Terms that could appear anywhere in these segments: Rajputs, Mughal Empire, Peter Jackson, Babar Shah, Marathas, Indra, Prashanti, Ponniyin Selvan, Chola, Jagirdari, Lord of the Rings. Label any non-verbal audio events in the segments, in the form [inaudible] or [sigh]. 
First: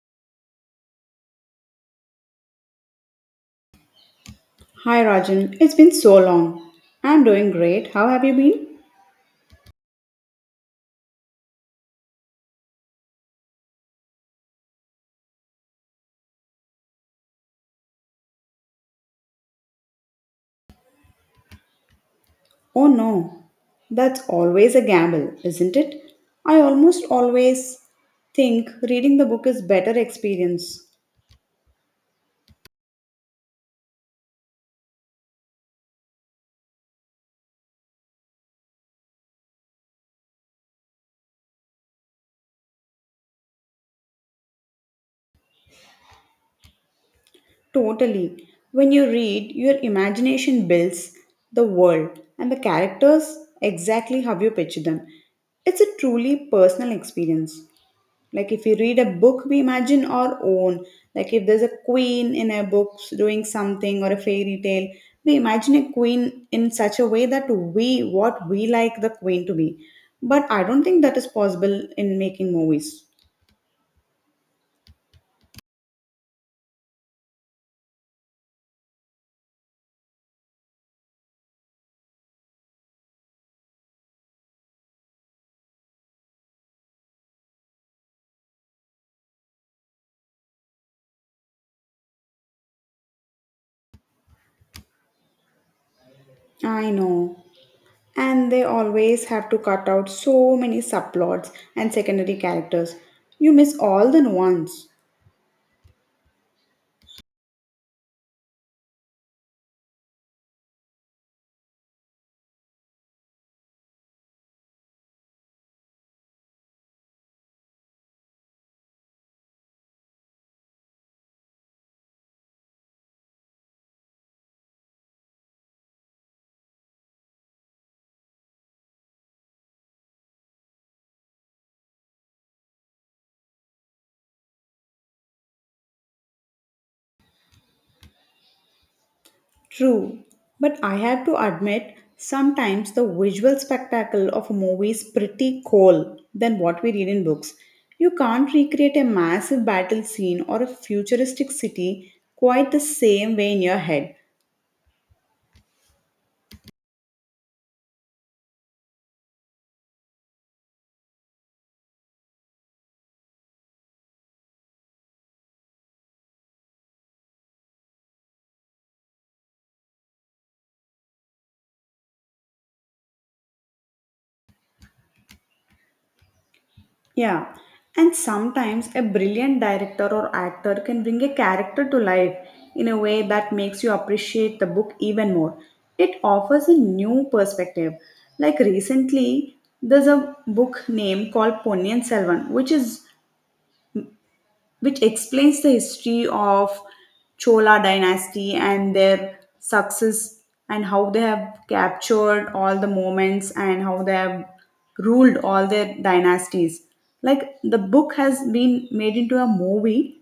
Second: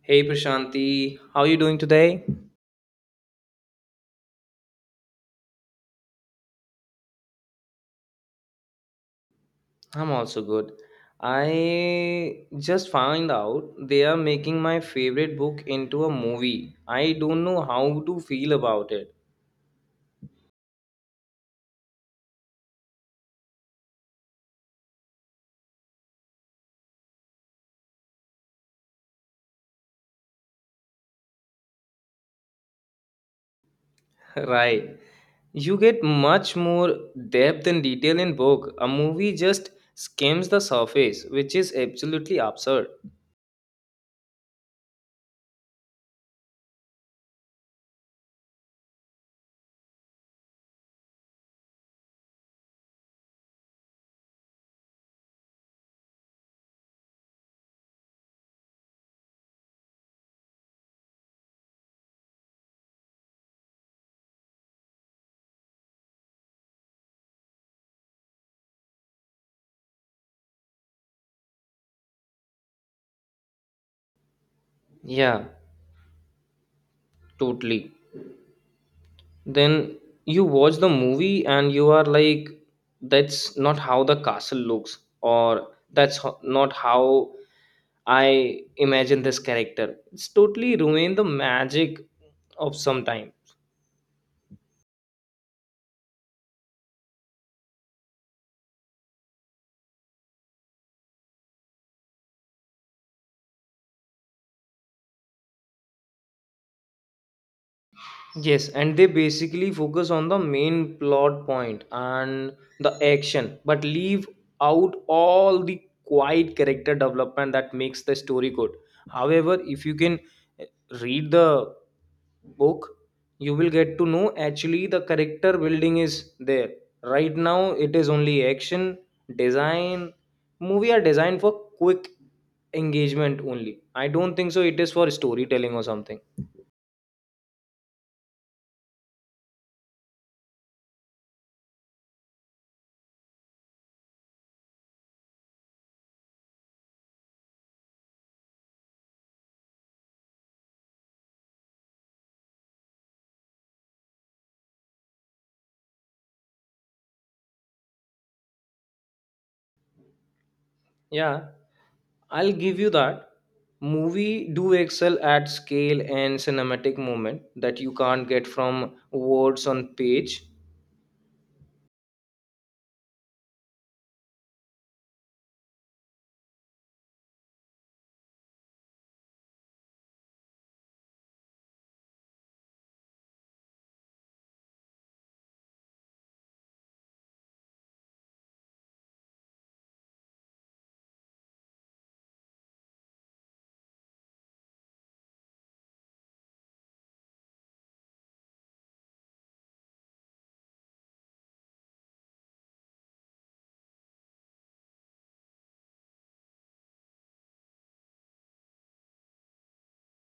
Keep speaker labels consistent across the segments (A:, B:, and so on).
A: Hey Prashanti, how are you doing today?
B: Hi Rajan, it's been so long. I'm doing great. How have you been?
A: I'm also good. I just found out they are making my favorite book into a movie. I don't know how to feel about it.
B: Oh no, that's always a gamble, isn't it? I almost always think reading the book is better experience.
A: [laughs] Right. You get much more depth and detail in book. A movie just skims the surface, which is absolutely absurd.
B: Totally. When you read, your imagination builds the world and the characters exactly how you picture them. It's a truly personal experience. Like if we read a book, we imagine our own. Like if there's a queen in a book doing something or a fairy tale, we imagine a queen in such a way that we, what we like the queen to be. But I don't think that is possible in making movies.
A: Yeah, totally. Then you watch the movie and you are like that's not how the castle looks, or not how I imagine this character. It's totally ruined the magic of some time.
B: I know. And they always have to cut out so many subplots and secondary characters. You miss all the nuance.
A: Yes, and they basically focus on the main plot point and the action, but leave out all the quiet character development that makes the story good. However, if you can eh, read the book, you will get to know actually the character building is there. Right now, it is only action, design. Movie are designed for quick engagement only. I don't think so. It is for storytelling or something.
B: True, but I have to admit, sometimes the visual spectacle of a movie is pretty cool than what we read in books. You can't recreate a massive battle scene or a futuristic city quite the same way in your head.
A: Yeah. I'll give you that. Movie do excel at scale and cinematic moment that you can't get from words on page.
B: Yeah, and sometimes a brilliant director or actor can bring a character to life in a way that makes you appreciate the book even more. It offers a new perspective. Like recently, there's a book name called Ponniyin Selvan, which explains the history of Chola dynasty and their success and how they have captured all the moments and how they have ruled all their dynasties. Like the book has been made into a movie,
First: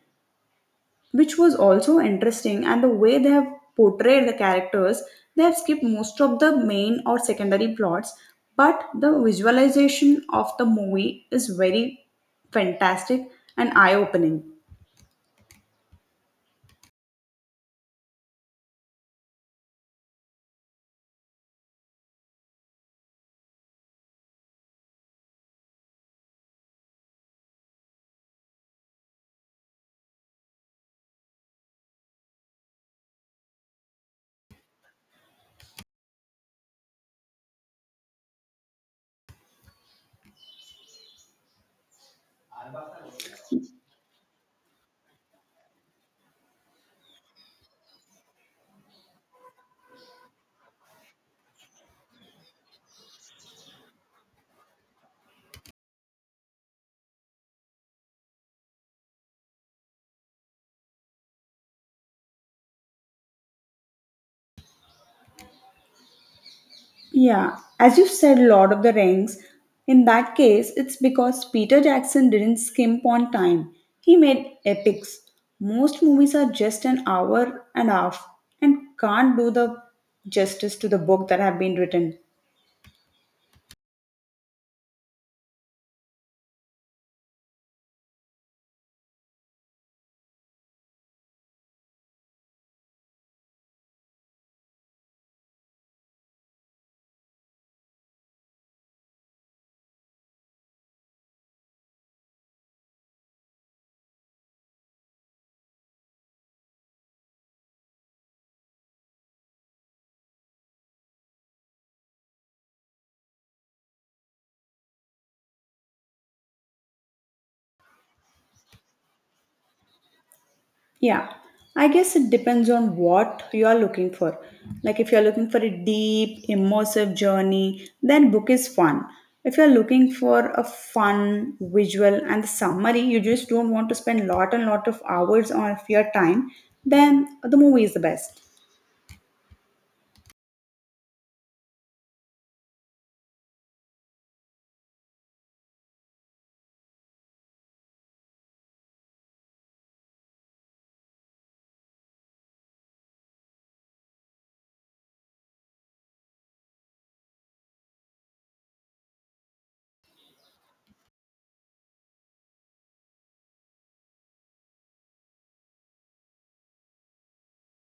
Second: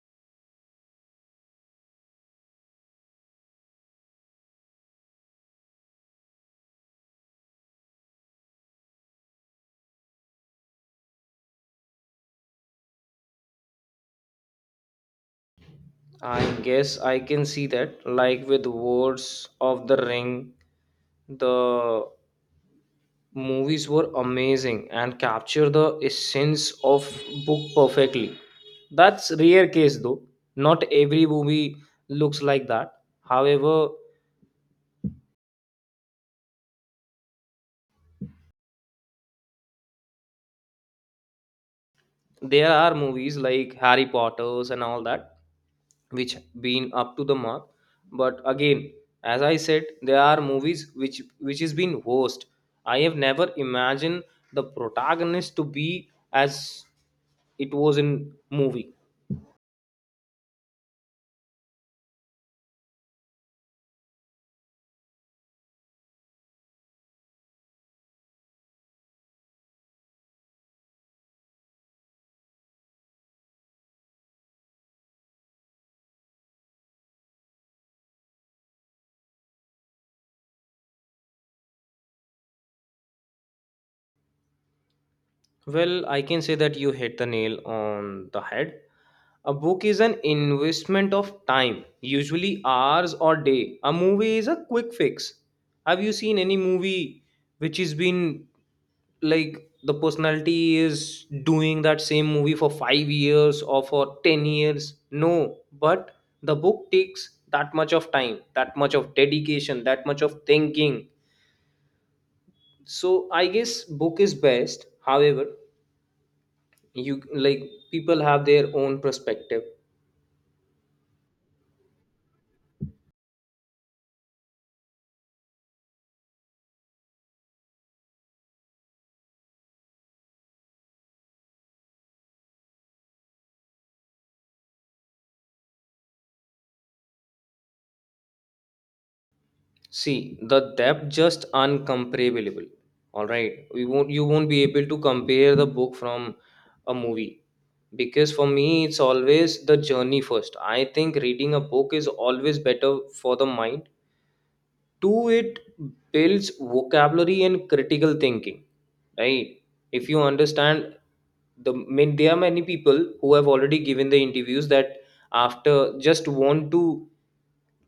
B: which was also interesting, and the way they have portrayed the characters, they have skipped most of the main or secondary plots, but the visualization of the movie is very fantastic and eye opening.
A: I guess I can see that. Like with words of the ring, the movies were amazing and capture the essence of book perfectly. That's rare case though. Not every movie looks like that. However, there are movies like Harry Potter's and all that which been up to the mark, but again, as I said, there are movies which is been worst. I have never imagined the protagonist to be as it was in movie.
B: Yeah, as you said, Lord of the Rings, in that case, it's because Peter Jackson didn't skimp on time. He made epics. Most movies are just an hour and a half and can't do the justice to the book that have been written.
A: Well, I can say that you hit the nail on the head. A book is an investment of time, usually hours or day. A movie is a quick fix. Have you seen any movie which has been like the personality is doing that same movie for 5 years or for 10 years? No, but the book takes that much of time, that much of dedication, that much of thinking. So I guess book is best. However, you like, people have their own perspective.
B: Yeah, I guess it depends on what you are looking for. Like, if you're looking for a deep, immersive journey, then book is fun. If you're looking for a fun visual and the summary, you just don't want to spend lot and lot of hours of your time, then the movie is the best.
A: See, the depth just uncomparable. All right, we won't you won't be able to compare the book from a movie. Because for me, it's always the journey first. I think reading a book is always better for the mind. Two, it builds vocabulary and critical thinking, right? If you understand the mean, there are many people who have already given the interviews that after just want to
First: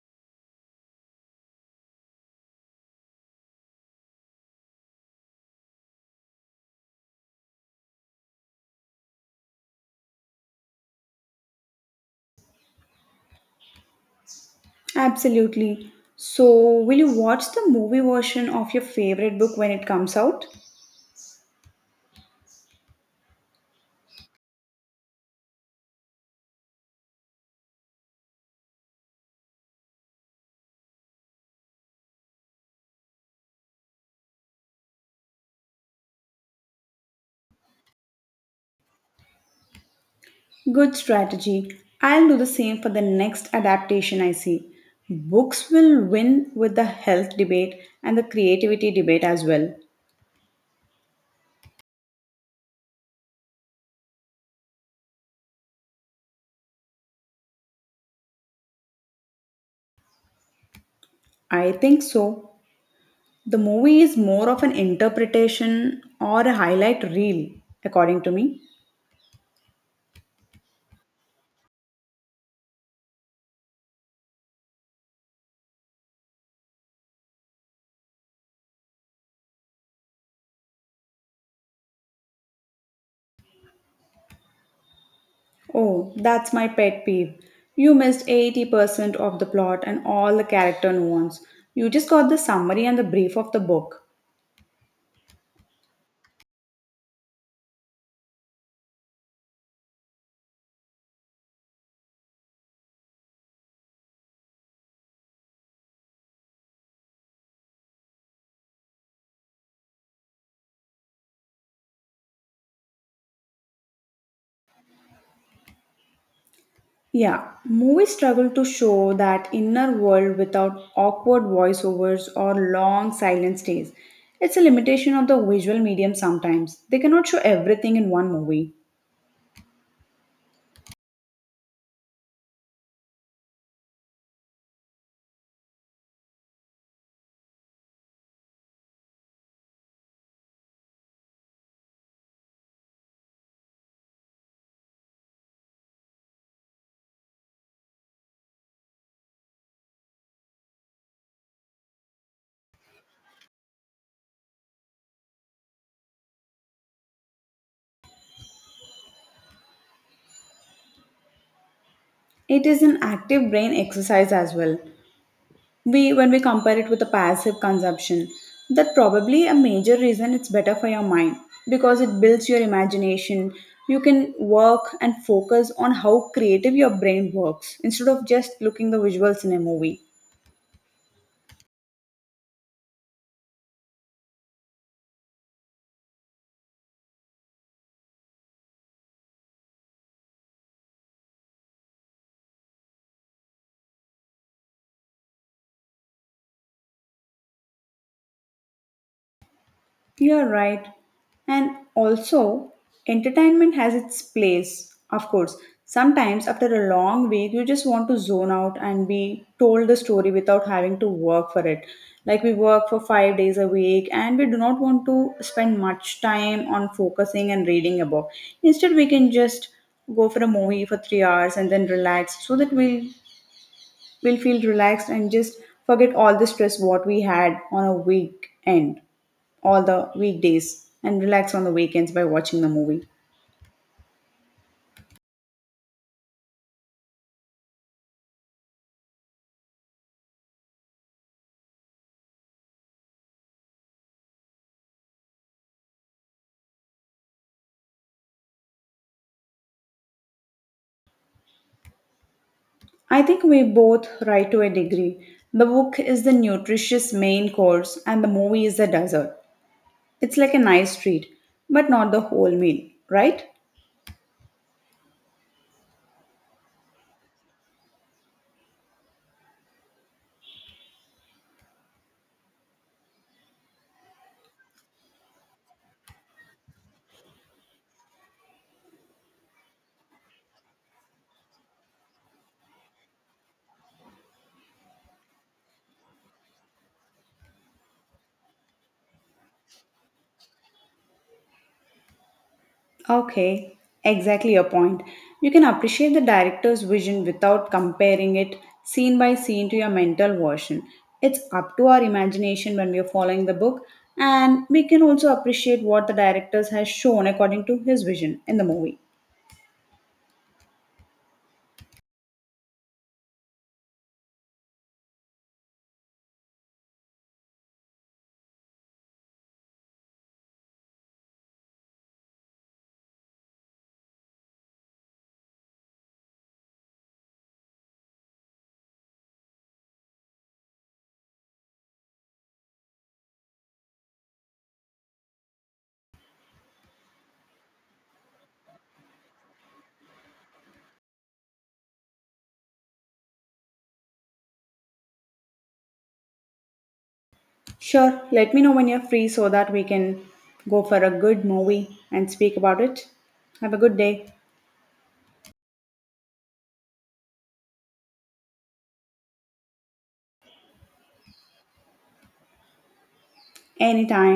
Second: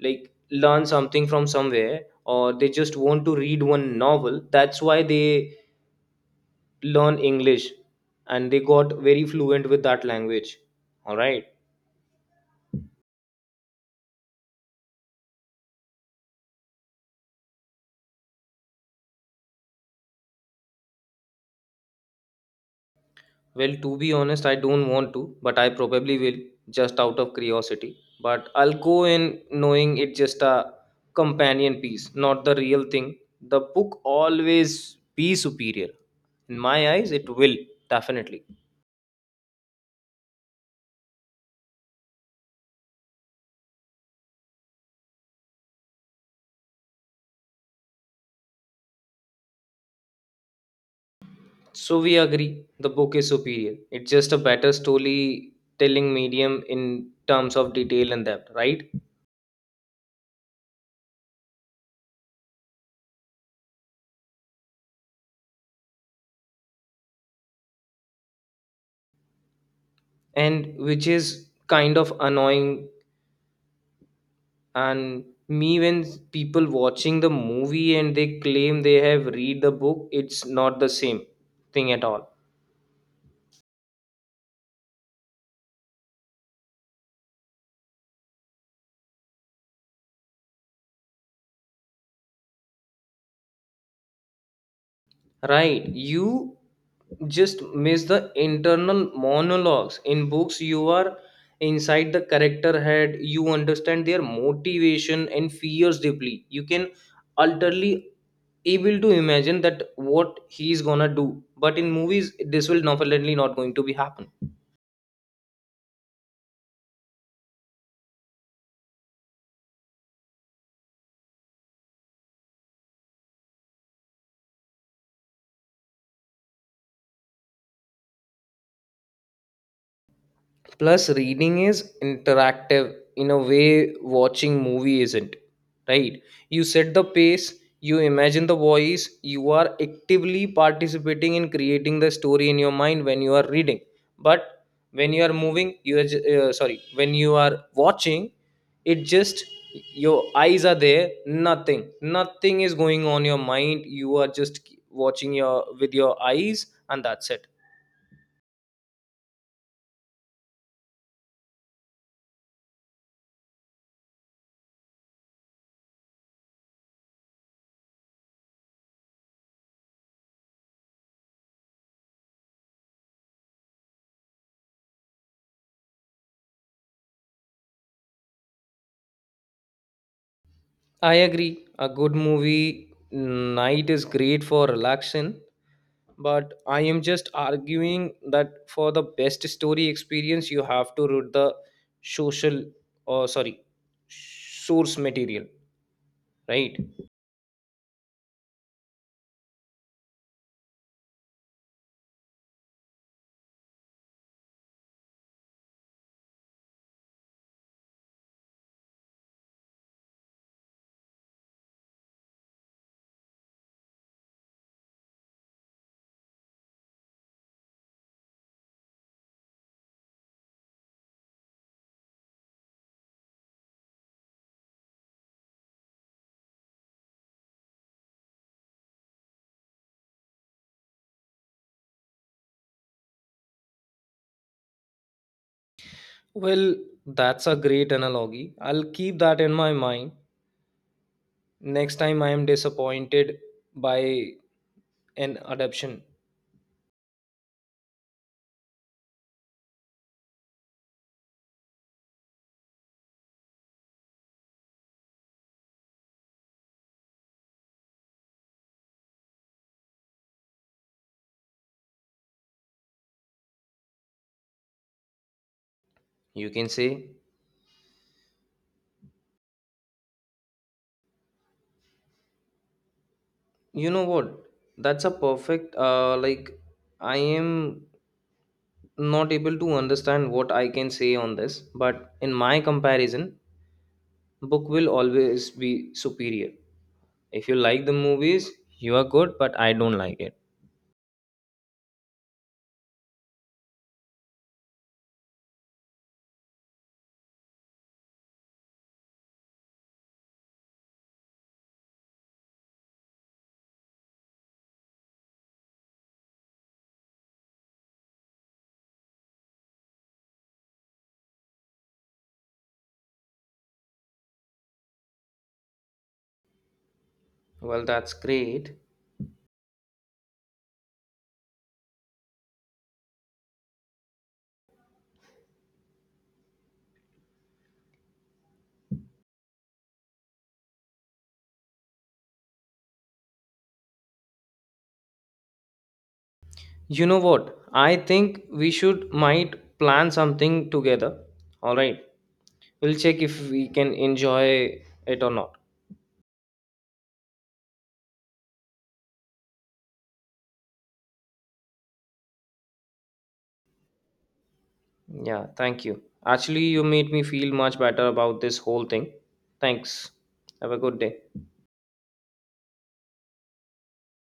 A: like learn something from somewhere, or they just want to read one novel. That's why they learn english and they got very fluent with that language. All right.
B: Absolutely. So, will you watch the movie version of your favorite book when it comes out?
A: Well, to be honest, I don't want to, but I probably will just out of curiosity. But I'll go in knowing it's just a companion piece, not the real thing. The book always be superior. In my eyes, it will definitely.
B: Good strategy. I'll do the same for the next adaptation I see. Books will win with the health debate and the creativity debate as well.
A: So we agree the book is superior. It's just a better story telling medium in terms of detail and depth, right?
B: I think so. The movie is more of an interpretation or a highlight reel, according to me.
A: And which is kind of annoying and me when people watching the movie and they claim they have read the book. It's not the same thing at all.
B: Oh, that's my pet peeve. You missed 80% of the plot and all the character nuance. You just got the summary and the brief of the book.
A: Right, you just miss the internal monologues. In books you are inside the character head. You understand their motivation and fears deeply. You can utterly able to imagine that what he's gonna do, but in movies this will definitely not going to be happen.
B: Yeah, movies struggle to show that inner world without awkward voiceovers or long silent stays. It's a limitation of the visual medium sometimes. They cannot show everything in one movie.
A: Plus reading is interactive in a way watching movie isn't, right? You set the pace, you imagine the voice. You are actively participating in creating the story in your mind when you are reading. But when you are moving, you are sorry, when you are watching, it just, your eyes are there. Nothing is going on your mind. You are just watching your with your eyes, and that's it.
B: It is an active brain exercise as well. We when we compare it with a passive consumption, that probably a major reason it's better for your mind because it builds your imagination. You can work and focus on how creative your brain works instead of just looking the visuals in a movie.
A: I agree. A good movie night is great for relaxation, but I am just arguing that for the best story experience, you have to read the social, or sorry, source material, right?
B: You're right. And also, entertainment has its place, of course. Sometimes, after a long week, you just want to zone out and be told the story without having to work for it. Like, we work for 5 days a week and we do not want to spend much time on focusing and reading about. Instead, we can just go for a movie for 3 hours and then relax so that we'll feel relaxed and just forget all the stress what we had on a weekend all the weekdays and relax on the weekends by watching the movie.
A: Well, that's a great analogy. I'll keep that in my mind next time I am disappointed by an adaptation.
B: I think we both right to a degree. The book is the nutritious main course and the movie is the dessert. It's like a nice treat, but not the whole meal, right?
A: You can say, you know what? That's a perfect like, I am not able to understand what I can say on this. But in my comparison, book will always be superior. If you like the movies, you are good, but I don't like it.
B: Okay, exactly your point. You can appreciate the director's vision without comparing it scene by scene to your mental version. It's up to our imagination when we are following the book, and we can also appreciate what the director has shown according to his vision in the movie.
A: Well, that's great. You know what? I think we should might plan something together. All right. We'll check if we can enjoy it or not.
B: Sure, let me know when you're free so that we can go for a good movie and speak about it. Have a good day.
A: Yeah, thank you. Actually, you made me feel much better about this whole thing. Thanks. Have a good day.
B: Anytime.